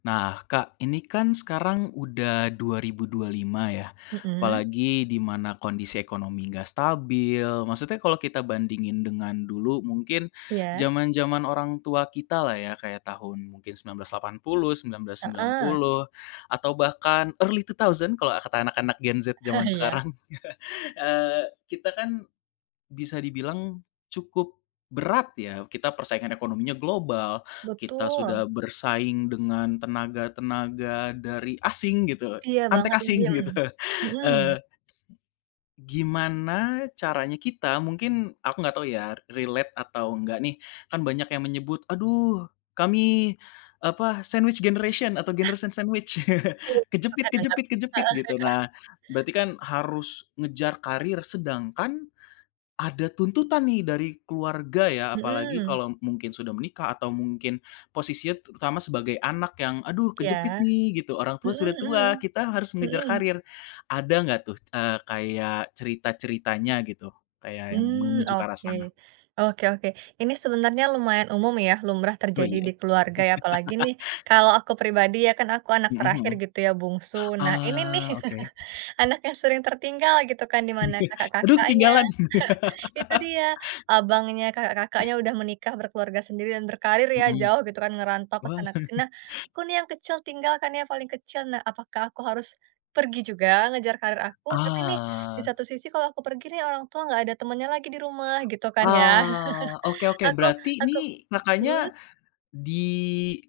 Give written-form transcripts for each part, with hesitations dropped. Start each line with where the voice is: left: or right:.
left: Nah, Kak, ini kan sekarang udah dua dua ribu dua puluh lima ya,
right: Mhm,
left: apalagi di mana kondisi ekonomi nggak stabil. Maksudnya kalau kita bandingin dengan dulu mungkin
right: iya,
left: zaman-zaman orang tua kita lah ya, kayak tahun mungkin sembilan sembilan ratus delapan puluh, seribu sembilan ratus sembilan
right: heeh,
left: puluh, atau bahkan early 2000 kalau kata anak-anak Gen Z zaman
right: iya,
left: sekarang. Kita kan bisa dibilang cukup berat ya, kita persaingan ekonominya global, kita
right: betul,
left: sudah bersaing dengan tenaga-tenaga dari asing gitu,
right: iya banget
left: antek asing
right: lagi, mhm,
left: gitu.
right: mhm.
left: eee, Gimana caranya kita, mungkin aku nggak tahu ya relate atau enggak nih, kan banyak yang menyebut, "Aduh, kami apa, sandwich generation atau generation sandwich,"
right: Iya,
left: kejepit
right: kadang kan.
left: kejepit kejepit gitu. Nah, berarti kan harus ngejar karir, sedangkan ada tuntutan nih dari keluarga ya, apalagi
right: Mhm,
left: kalau mungkin sudah menikah, atau mungkin posisinya terutama sebagai anak yang, "Aduh, kejepit
right: iya,
left: nih," gitu, "orang tua
right: mhm
left: sudah tua,
right: mhm
left: kita harus mengejar
right: mhm,
left: karir." Ada nggak tuh, kayak cerita-ceritanya gitu, kayak yang
right: mmm,
left: menuju ke arah
right: oke.
left: sana?
right: Oke oke, ini sebenarnya lumayan umum ya, lumrah
left: Oh
right: terjadi
left: iya?
right: di keluarga ya, apalagi nih kalau aku pribadi ya kan aku anak
left: Mhm,
right: terakhir
left: mhm.
right: gitu ya, bungsu. Nah ini nih,
left: Ah, oke.
right: anak yang sering tertinggal gitu kan, di mana
left: Aduh,
right: kakak-kakaknya
left: ketinggalan.
right: itu dia, abangnya, kakak-kakaknya udah menikah, berkeluarga sendiri, dan berkarir ya,
left: Mhm.
right: jauh gitu kan, ngerantau ke
left: Wah.
right: sana ke sini. Nah, aku nih yang kecil tinggal kan ya, paling kecil. Nah, apakah aku harus pergi juga ngejar karir aku? Tapi nih, di
left: Ah.
right: satu sisi kalau aku pergi nih, orang tua nggak ada temennya lagi di rumah, gitu kan ya.
left: Ah, oke, oke,
right: Aku
left: berarti
right: aku
left: nih,
right: hmm,
left: Kakaknya Di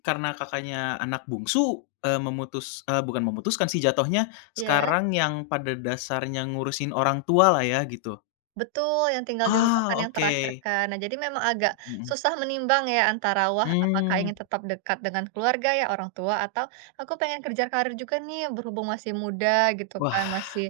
left: karena Kakaknya anak bungsu, bukan memutuskan sih jatuhnya,
right: ya,
left: sekarang yang pada dasarnya ngurusin orang tua lah ya gitu?
right: betul, yang tinggal di rumah
left: Ah,
right: kan yang
left: oke.
right: terakhir kan. Nah, jadi memang agak
left: Mhm.
right: susah menimbang ya antara wah apakah
left: Mmm.
right: ingin tetap dekat dengan keluarga ya orang tua atau aku pengen kerja karir juga nih berhubung masih muda gitu kan,
left: Wah,
right: masih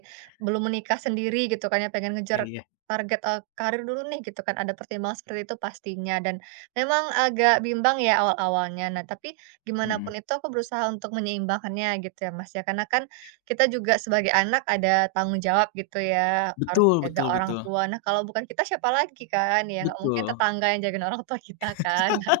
right: belum menikah sendiri gitu kan ya pengen ngejar
left: iya, iya.
right: target, eh, karir dulu nih gitu kan, ada pertimbangan seperti itu pastinya dan memang agak bimbang ya awal-awalnya. Nah, tapi gimana
left: Mhm.
right: pun itu aku berusaha untuk menyeimbangkannya gitu ya Mas ya. Karena kan kita juga sebagai anak ada tanggung jawab gitu ya, harus
left: Betul,
right: jaga
left: betul,
right: orang
left: betul.
right: tua. Nah, kalau bukan kita siapa lagi kan, ya nggak mungkin
left: Betul.
right: tetangga yang jagain orang tua kita kan.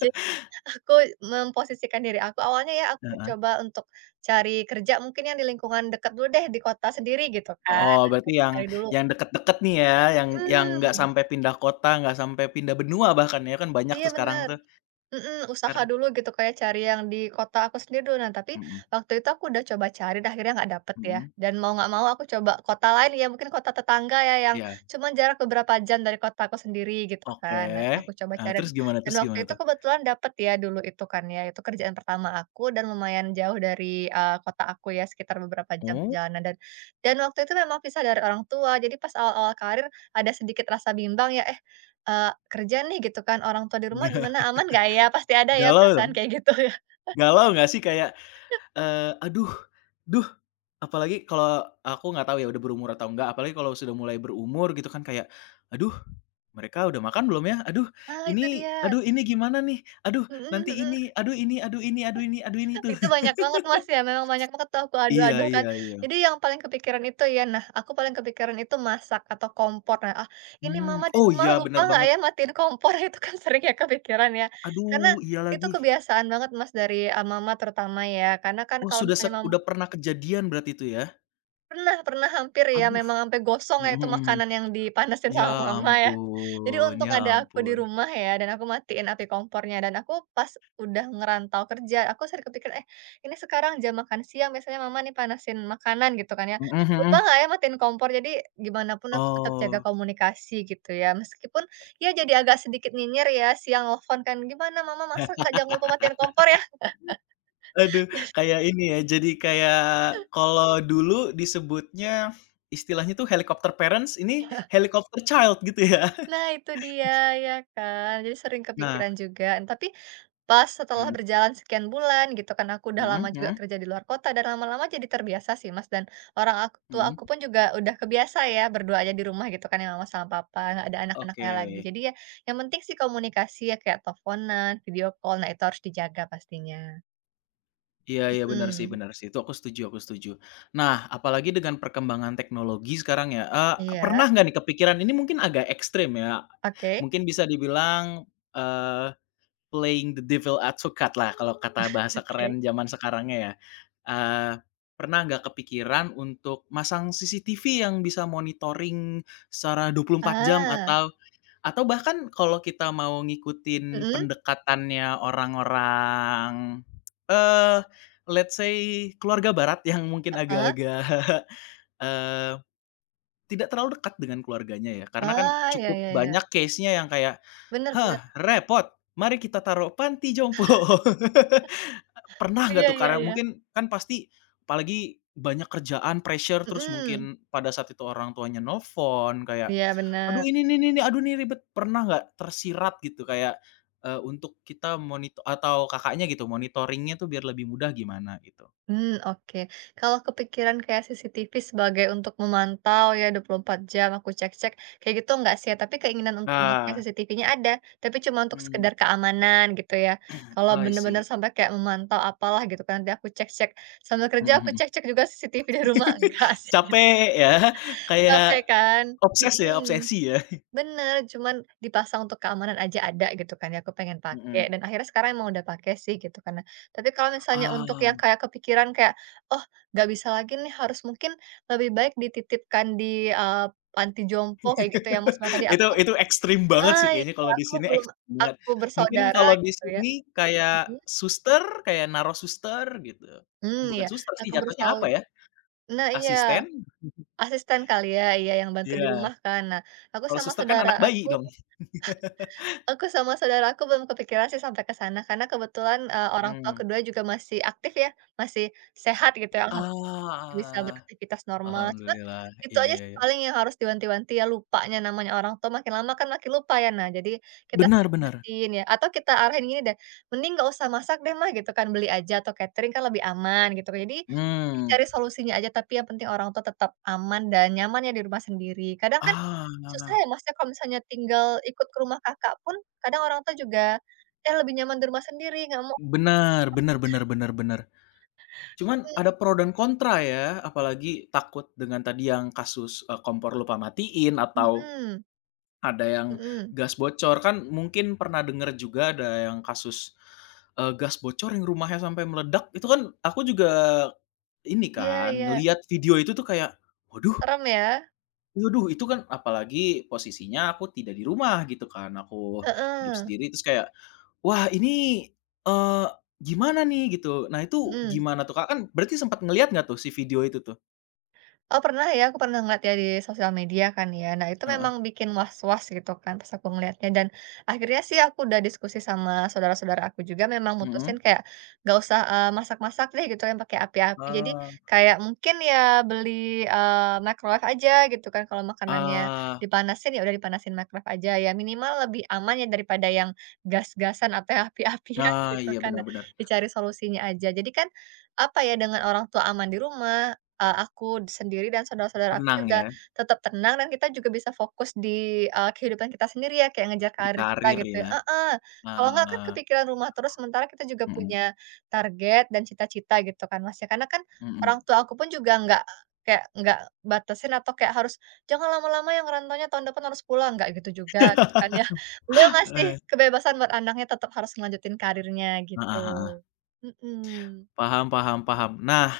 right: Jadi aku memposisikan diri aku, awalnya ya aku
left: Heeh.
right: coba untuk cari kerja mungkin yang di lingkungan dekat dulu deh, di kota sendiri gitu kan.
left: Oh,
right: Nah,
left: berarti
right: coba cari dulu,
left: yang deket-deket nih ya, yang nggak
right: mhm,
left: sampai pindah kota, nggak sampai pindah benua bahkan ya, kan banyak
right: iya
left: tuh sekarang
right: bener.
left: tuh
right: Mhm, usaha
left: kan.
right: dulu gitu kayak cari yang di kota aku sendiri dulu. Nah, tapi
left: Mhm,
right: waktu itu aku udah coba cari dan akhirnya nggak dapet ya.
left: mhm.
right: Dan mau nggak mau aku coba kota lain ya, mungkin kota tetangga ya yang
left: Iya.
right: cuman jarak beberapa jam dari kota aku sendiri gitu
left: Oke.
right: kan. Nah, aku coba cari
left: Terus gimana
right: dan
left: terus
right: waktu
left: gimana
right: itu
left: tuh?
right: kebetulan dapet ya dulu itu kan ya, itu kerjaan pertama aku dan lumayan jauh dari, kota aku ya sekitar beberapa jam
left: Oh.
right: perjalanan dan waktu itu memang pisah dari orang tua. Jadi pas awal-awal karir ada sedikit rasa bimbang ya, "Eh, kerja nih gitu kan, orang tua di rumah gimana, aman nggak ya?" Pasti ada ya
left: Galau
right: perasaan
left: dong,
right: kayak gitu ya.
left: galau nggak sih kayak, "Aduh, duh." Apalagi, kalau aku nggak tahu ya udah berumur atau enggak, apalagi kalau sudah mulai berumur gitu kan kayak, "Aduh, mereka udah makan belum ya? Aduh,
right: Ah, itu
left: ini,
right: dia,
left: aduh ini gimana nih? Aduh,
right: mhm
left: nanti ini,
right: mhm,
left: aduh ini, aduh ini, aduh ini, aduh ini," tuh.
right: itu banyak banget Mas ya, memang banyak banget tuh aku
left: Iya,
right: adu-adu kan.
left: iya, iya.
right: Jadi yang paling kepikiran itu ya, nah aku paling kepikiran itu masak atau kompor. Nah, ah, ini
left: Mmm,
right: mama di
left: oh
right: rumah
left: iya,
right: lupa
left: bener
right: nggak
left: banget.
right: ya matiin kompor, itu kan sering ya kepikiran ya. Karena
left: Aduh, iya
right: itu
left: lagi.
right: kebiasaan banget Mas dari, mama terutama ya, karena kan
left: Oh,
right: kalau
left: sudah se
right: misalnya mama
left: udah pernah kejadian berarti itu ya?
right: pernah, pernah, hampir ya,
left: Aduh.
right: memang sampai gosong
left: Mhm,
right: ya itu
left: mhm, mhm.
right: makanan yang dipanasin
left: Ya
right: sama mama ya. Jadi
left: ampun,
right: untung
left: ya
right: ada aku di
left: ampun.
right: rumah ya, dan aku matiin api kompornya, dan aku pas udah ngerantau kerja, aku sering kepikiran, "Eh, ini sekarang jam makan siang, biasanya mama nih panasin makanan," gitu kan ya.
left: Mhm,
right: Lupa
left: mhm.
right: nggak ya matiin kompor, jadi gimana pun aku tetap jaga
left: Oh.
right: komunikasi gitu ya. Meskipun ya jadi agak sedikit nyinyir ya, siang telepon kan, "Gimana mama masak nggak? Jangan lupa matiin kompor ya."
left: Aduh, kayak ini ya, jadi kayak kalau dulu disebutnya, istilahnya tuh helicopter parents, ini helicopter child gitu ya.
right: Nah itu dia, ya kan. Jadi sering
left: Nah.
right: kepikiran juga, tapi pas setelah
left: Mhm,
right: berjalan sekian bulan gitu kan, aku udah
left: mhm,
right: lama, mmm, juga
left: mhm,
right: kerja di luar kota dan lama-lama jadi terbiasa sih, Mas, dan orang tua
left: mhm.
right: aku pun juga udah kebiasa ya berdua aja di rumah gitu kan ya mama sama papa, nggak ada
left: Oke.
right: anak-anaknya lagi. Jadi ya yang penting sih komunikasi ya kayak teleponan, video call, nah itu harus dijaga pastinya.
left: Iya, iya, benar sih,
right: Mhm.
left: benar sih, itu aku setuju, aku setuju. Nah, apalagi dengan perkembangan teknologi sekarang ya,
right: Iya,
left: pernah nggak nih kepikiran ini, mungkin agak ekstrim ya,
right: oke
left: mungkin bisa dibilang, eee playing the devil advocate lah kalau kata bahasa
right: oke.
left: keren zaman sekarangnya ya. Eee, Pernah nggak kepikiran untuk masang CCTV yang bisa monitoring secara 24 jam,
right: Ah,
left: atau bahkan kalau kita mau ngikutin
right: mhm,
left: pendekatannya orang-orang, eee, let's say keluarga barat yang mungkin
right: heeh.
left: agak-agak, eee, tidak terlalu dekat dengan keluarganya ya, karena kan
right: Oh, ya,
left: cukup
right: ya, iya.
left: banyak case-nya yang kayak,
right: Bener bener.
left: hah, repot. Mari kita taruh panti jompo. Pernah nggak
right: Iya
left: tuh,
right: iya
left: karena
right: iya.
left: mungkin kan pasti apalagi banyak kerjaan, pressure, terus
right: Mhm.
left: mungkin pada saat itu orang tuanya nelfon kayak,
right: Iya
left: "Aduh,
right: bener.
left: ini nih, aduh ini ribet." Pernah nggak tersirat gitu kayak, untuk kita monitor atau Kakaknya gitu monitoringnya tuh biar lebih mudah gimana gitu?
right: Hmm, oke. Kalau kepikiran kayak CCTV sebagai untuk memantau ya 24 jam aku cek-cek, kayak gitu enggak sih ya, tapi keinginan untuk memakai
left: Nah,
right: CCTV-nya ada, tapi cuma untuk
left: mmm,
right: sekedar keamanan gitu ya. Kalau
left: I
right: bener-bener
left: see.
right: sampai kayak memantau apalah gitu kan, nanti aku cek-cek, sambil kerja aku cek-cek juga CCTV di rumah, enggak sih.
left: Capek ya,
right: Capek
left: kayak
right: kan?
left: obses ya,
right: Mhm.
left: obsesi ya?
right: Bener, cuman dipasang untuk keamanan aja ada gitu kan ya, aku pengen pakai
left: Mhm.
right: dan akhirnya sekarang emang udah pakai sih gitu kan. Nah, tapi kalau misalnya untuk yang
left: Ah.
right: kayak kepikiran kayak, "Oh, nggak bisa lagi nih harus mungkin lebih baik dititipkan di, eee, panti jompo," kayak gitu ya, Mas, nah tadi
left: Itu
right: aku,
left: itu ekstrim banget sih
right: ah,
left: kayaknya,
right: iya,
left: kalau di
right: aku
left: sini
right: belum
left: ekstrim banget.
right: aku
left: Mungkin
right: bersaudara
left: kalau di
right: gitu ya,
left: sini kayak
right: mhm,
left: suster, kayak naruh suster gitu.
right: mmm,
left: Bukan
right: iya,
left: suster sih
right: aku
left: jatuhnya, apa
right: bersaudara.
left: ya,
right: Nah iya,
left: asisten?
right: asisten kali ya, iya yang bantu di
left: Iya,
right: rumah kan. Nah, aku
left: kalau
right: sama
left: suster kan
right: saudara
left: anak bayi
right: aku
left: dong.
right: Aku sama saudara aku belum kepikiran sih sampai ke sana, karena kebetulan, orang tua
left: Mmm.
right: kedua juga masih aktif ya, masih sehat gitu ya, bisa
left: Ah,
right: beraktivitas normal, cuma
left: alhamdulillah.
right: itu
left: Iya,
right: aja
left: iya,
right: sih
left: iya.
right: paling yang harus diwanti-wanti ya, lupanya namanya orang tua makin lama kan makin lupa ya. Nah, jadi kita
left: Benar,
right: sering
left: benar.
right: ingetin ya, atau kita arahin gini deh, "Mending nggak usah masak deh, Mah," gitu kan, "beli aja atau catering kan lebih aman," gitu. Jadi
left: Mmm.
right: dicari solusinya aja, tapi yang penting orang tua tetap aman dan nyaman ya di rumah sendiri. Kadang kan
left: Ah,
right: susah ya, maksudnya kalau misalnya tinggal ikut ke rumah kakak pun kadang orang tua juga, ya lebih nyaman di rumah sendiri, nggak mau
left: benar, benar, benar, benar, benar. Cuman
right: nih."
left: ada pro dan kontra ya, apalagi takut dengan tadi yang kasus, kompor lupa matiin, atau
right: Mhm
left: ada yang
right: mhm.
left: gas bocor. Kan mungkin pernah denger juga ada yang kasus, gas bocor yang rumahnya sampai meledak. Itu kan aku juga ini
right: Iya
left: kan,
right: iya,
left: ngelihat video itu tuh kayak, waduh,
right: serem ya.
left: waduh, itu kan apalagi posisinya aku tidak di rumah gitu kan, aku hidup
right: Heeh,
left: sendiri, terus kayak, wah ini, eee, gimana nih gitu. Nah itu
right: mhm.
left: gimana tuh, Kak? Kan berarti sempat ngelihat nggak tuh si video itu tuh?
right: Oh pernah ya, aku pernah ngeliat ya di sosial media kan ya. Nah itu
left: Heeh,
right: memang bikin was-was gitu kan pas aku ngeliatnya dan akhirnya sih aku udah diskusi sama saudara-saudara aku juga memang
left: mhm.
right: mutusin kayak gak usah, masak-masak deh gitu yang pakai api-api. Jadi
left: Ah,
right: kayak mungkin ya beli, microwave aja gitu kan kalau makanannya
left: ah,
right: dipanasin, ya udah dipanasin microwave aja ya minimal lebih aman ya daripada yang gas-gasan atau yang api-apian.
left: nah
right: Gitu
left: iya,
right: kan.
left: benar,
right: Nah
left: benar.
right: dicari solusinya aja. Jadi kan, apa ya, dengan orang tua aman di rumah, aku sendiri dan saudara-saudara aku
left: Tenang ya,
right: juga tetap tenang dan kita juga bisa fokus di, kehidupan kita sendiri ya, kayak ngejar
left: di
right: karir kita
left: karir
right: gitu ya,
left: ya.
right: heeh, kalau nggak kan
left: Eee,
right: kepikiran rumah terus, sementara kita juga
left: mhm,
right: punya target dan cita-cita gitu kan, Mas, ya. Karena kan
left: mhm.
right: orang tua aku pun juga nggak kayak nggak batasin atau kayak harus, "Jangan lama-lama yang ngerantaunya, tahun depan harus pulang." Nggak gitu juga gitu kan ya. Beliau ngasih
left: Heeh.
right: kebebasan buat anaknya tetap harus ngelanjutin karirnya gitu.
left: Heeh, heeh.
right: Mhm,
left: Paham, paham, paham. Nah,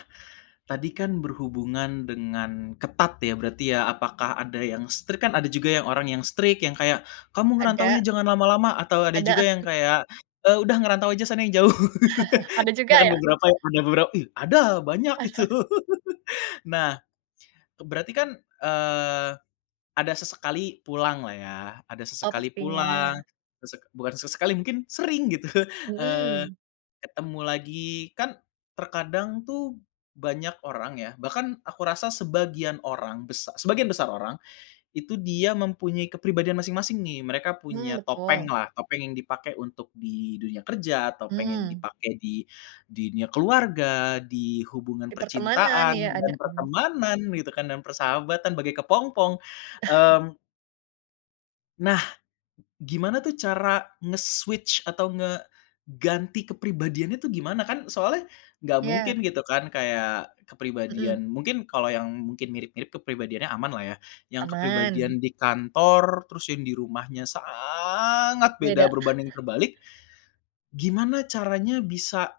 left: tadi kan berhubungan dengan ketat ya berarti ya, apakah ada yang strict. Kan ada juga yang orang yang strict yang kayak, "Kamu ngerantaunya
right: ada
left: jangan lama-lama," atau ada juga
right: ada,
left: yang kayak, "Udah ngerantau aja sana yang jauh."
right: ada juga
left: Ada kan
right: ya?
left: beberapa yang, ada beberapa, ih ada banyak itu. Nah, berarti kan, eee, ada sesekali pulanglah ya, ada
right: Oh
left: sesekali
right: pastinya,
left: pulang, sesek bukan sesekali mungkin sering gitu, eee
right: mhm,
left: ketemu lagi. Kan terkadang tuh banyak orang ya, bahkan aku rasa sebagian besar orang, itu dia mempunyai kepribadian masing-masing nih. Mereka
right: mhm,
left: punya topeng
right: betul,
left: lah, topeng yang dipakai untuk di dunia kerja, topeng yang
right: mmm,
left: dipakai di dunia keluarga, di hubungan
right: di pertemanan
left: percintaan
right: ya
left: dan
right: ada, mmm,
left: pertemanan gitu kan, dan persahabatan bagai kepompong. Mmm, nah, gimana tuh cara nge-switch atau ngeganti kepribadiannya tuh gimana? Kan soalnya nggak
right: iya,
left: mungkin gitu kan kayak
right: mhm,
left: kepribadian, mungkin kalau yang mungkin mirip-mirip kepribadiannya aman lah ya, yang
right: aman,
left: kepribadian di kantor, terus yang di rumahnya sangat
right: beda.
left: beda berbanding terbalik, gimana caranya bisa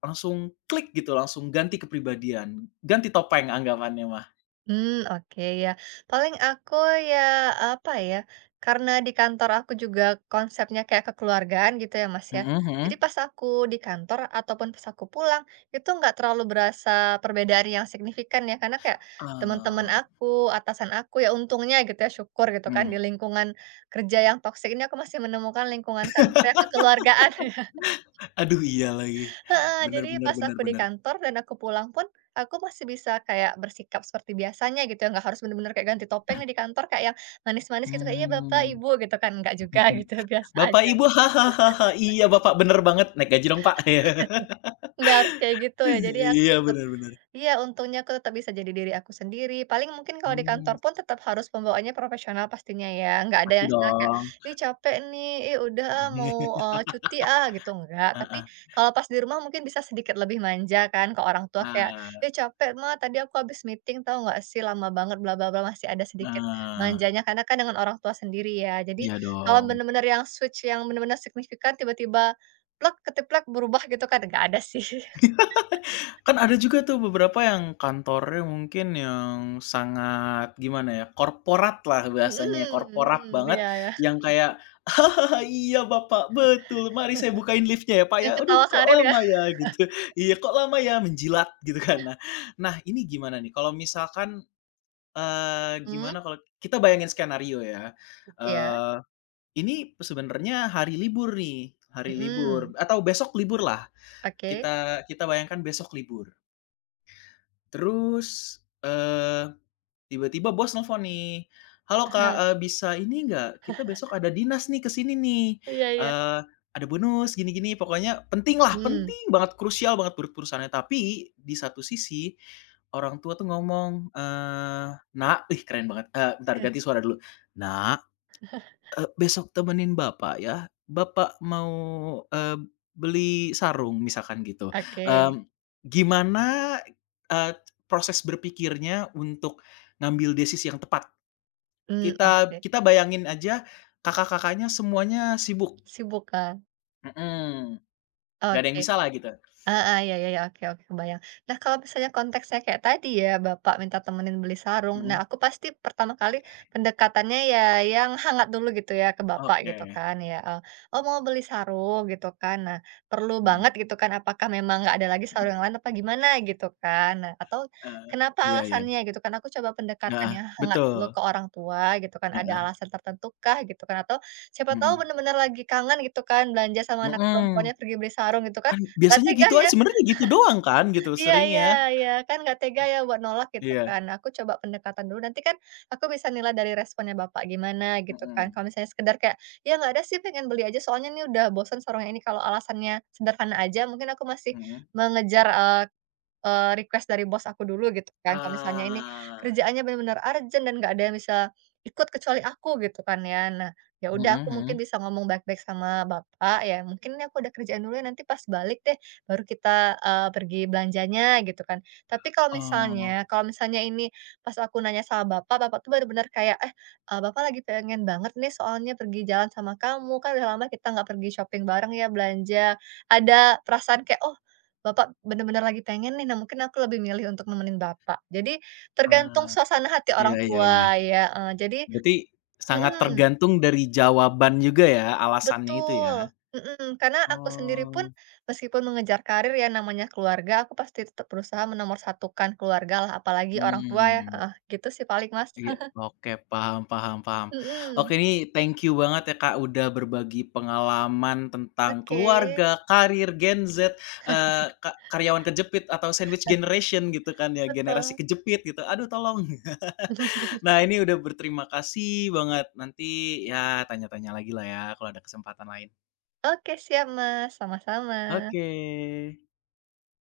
left: langsung klik gitu, langsung ganti kepribadian, ganti topeng anggapannya mah?
right: Hmm, oke ya. Paling aku ya, apa ya, karena di kantor aku juga konsepnya kayak kekeluargaan gitu ya, Mas, ya.
left: Mhm, mhm.
right: Jadi pas aku di kantor ataupun pas aku pulang, itu nggak terlalu berasa perbedaan yang signifikan ya, karena kayak teman-teman
left: Oh,
right: aku, atasan aku, ya untungnya gitu ya, syukur gitu kan
left: mmm.
right: di lingkungan kerja yang toksik ini aku masih menemukan lingkungan kantor yang kekeluargaan.
left: Aduh, iya lagi.
right: Heeh,
left: Bener,
right: jadi
left: bener,
right: pas
left: bener,
right: aku di
left: bener.
right: kantor dan aku pulang pun, aku masih bisa kayak bersikap seperti biasanya gitu ya, nggak harus bener-bener kayak ganti topeng nih di kantor kayak yang manis-manis gitu, kayak, "Iya Bapak,
left: Mmm.
right: Ibu," gitu kan, nggak juga, gitu, biasa
left: Bapak
right: aja.
left: Ibu, hahaha, iya Bapak bener banget, naik gaji dong Pak.
right: Nggak harus kayak gitu ya, jadi aku
left: Iya,
right: tetap,
left: benar-benar.
right: iya, untungnya aku tetap bisa jadi diri aku sendiri. Paling mungkin kalau di kantor
left: Mmm,
right: pun tetap harus pembawaannya profesional pastinya ya. Nggak ada
left: pasti
right: yang istilah kayak,
left: dong.
right: "Ih, capek nih, ih, udah ah, mau, cuti ah," gitu, nggak? Tapi
left: Heeh.
right: kalau pas di rumah mungkin bisa sedikit lebih manja kan ke orang tua kayak,
left: Nah,
right: "Ih, capek Ma, tadi aku habis meeting tahu nggak sih, lama banget bla bla bla," masih ada sedikit
left: nah,
right: manjanya karena kan dengan orang tua sendiri ya. Jadi
left: iya
right: kalau
left: dong.
right: bener-bener yang switch yang bener-bener signifikan tiba-tiba plek, keteplek, berubah gitu kan nggak ada sih.
left: Kan ada juga tuh beberapa yang kantornya mungkin yang sangat, gimana ya, korporat lah
right: Mhm
left: bahasanya, korporat
right: mhm,
left: banget,
right: iya iya.
left: yang kayak, "Ah, iya Bapak, betul, mari saya bukain liftnya ya Pak ya,
right: Yang
left: aduh
right: ketawa
left: kok
right: karir ya?
left: lama ya," gitu, iya kok lama ya, menjilat gitu kan. Nah, nah, ini gimana nih kalau misalkan,
right: Mmm,
left: gimana kalau kita bayangin skenario ya,
right: iya,
left: eee, ini sebenarnya hari libur nih, hari libur
right: mhm,
left: atau besok libur lah,
right: oke.
left: kita kita bayangkan besok libur. Terus, tiba-tiba bos nelfon nih, "Halo Kak, bisa ini nggak, kita besok ada dinas nih ke sini nih,
right: Iya iya,
left: eee, ada bonus gini-gini." Pokoknya penting lah,
right: mmm,
left: penting banget, krusial banget buat perusahaannya. Tapi di satu sisi, orang tua tuh ngomong, "Nak," ih keren banget, bentar ganti suara dulu, "Nak, besok temenin bapak ya, bapak mau, eee, beli sarung misalkan gitu,"
right: oke,
left: mmm, gimana, eee, proses berpikirnya untuk ngambil desis yang tepat?
right: mmm,
left: Kita
right: oke.
left: kita bayangin aja, kakak-kakaknya semuanya sibuk,
right: Sibuk kan?
left: mhm, nggak ada yang
right: Oke.
left: bisalah gitu,
right: Heeh, iya iya iya, oke oke kebayang. Nah, kalau misalnya konteksnya kayak tadi ya, Bapak minta temenin beli sarung. Nah,
left: mhm,
right: aku pasti pertama kali pendekatannya ya yang hangat dulu gitu ya ke Bapak
left: oke,
right: gitu kan ya, "Oh mau beli sarung," gitu kan. Nah, perlu
left: mhm,
right: banget gitu kan, apakah memang nggak ada lagi sarung yang lain apa gimana gitu kan. Nah, atau
left: heeh,
right: kenapa
left: iya, iya,
right: alasannya gitu kan. Aku coba pendekatan
left: heeh,
right: yang hangat dulu
left: betul,
right: ke orang tua gitu kan, ada
left: heeh,
right: alasan tertentu kah gitu kan, atau siapa tahu
left: mhm,
right: bener-bener lagi kangen gitu kan belanja sama anak
left: mhm,
right: perempuannya pergi beli sarung gitu kan.
left: kan
right: Nggak
left: biasanya
right: tega
left: gitu aja
right: ya?
left: sebenarnya, gitu doang kan, gitu
right: Iya iya
left: seringnya,
right: iya, kan nggak tega ya buat nolak gitu
left: iya,
right: kan. Aku coba pendekatan dulu, nanti kan aku bisa nilai dari responnya bapak gimana gitu
left: mhm.
right: kan. Kalau misalnya sekedar kayak, "Ya nggak ada sih, pengen beli aja soalnya ini udah bosan sarung yang ini." Kalau alasannya sederhana aja, mungkin aku masih
left: Mhm.
right: mengejar, request dari bos aku dulu gitu kan, kalau misalnya ini
left: Ah.
right: kerjaannya benar-benar urgent dan nggak ada yang bisa ikut kecuali aku gitu kan ya. Nah, ya
left: Mhm,
right: udah aku mungkin
left: mhm.
right: bisa ngomong baik-baik sama bapak, ya mungkin ini aku ada kerjaan dulu ya nanti pas balik deh baru kita, pergi belanjanya gitu kan. Tapi kalau
left: Oh,
right: misalnya, ini pas aku nanya sama bapak, bapak tuh benar-benar kayak, "Eh, bapak lagi pengen banget nih soalnya pergi jalan sama kamu, kan udah lama kita nggak pergi shopping bareng ya, belanja." Ada perasaan kayak, "Oh, Bapak bener-bener lagi pengen nih," nah mungkin aku lebih milih untuk nemenin Bapak. Jadi tergantung
left: ah,
right: suasana hati
left: iya,
right: orang
left: iya, iya.
right: tua ya, eee, jadi
left: Berarti sangat
right: mhm,
left: tergantung dari jawaban juga ya, alasannya itu
right: betul,
left: ya?
right: mhm, karena aku sendiri pun
left: Oh.
right: meskipun mengejar karir ya namanya keluarga, aku pasti tetap berusaha menomorsatukan keluargalah, apalagi orang tua ya,
left: Mmm.
right: heeh, gitu sih paling Mas.
left: Iya, oke, paham, paham, paham.
right: Mhm,
left: Oke, ini thank you banget ya, Kak, udah berbagi pengalaman tentang
right: oke,
left: keluarga, karir, Gen Z, eee, ka karyawan kejepit atau sandwich generation gitu kan ya, generasi
right: betul.
left: kejepit gitu. Aduh tolong. Nah, ini udah berterima kasih banget. Nanti ya tanya-tanya lagi lah ya kalau ada kesempatan lain.
right: Oke siap Mas, sama-sama.
left: Oke.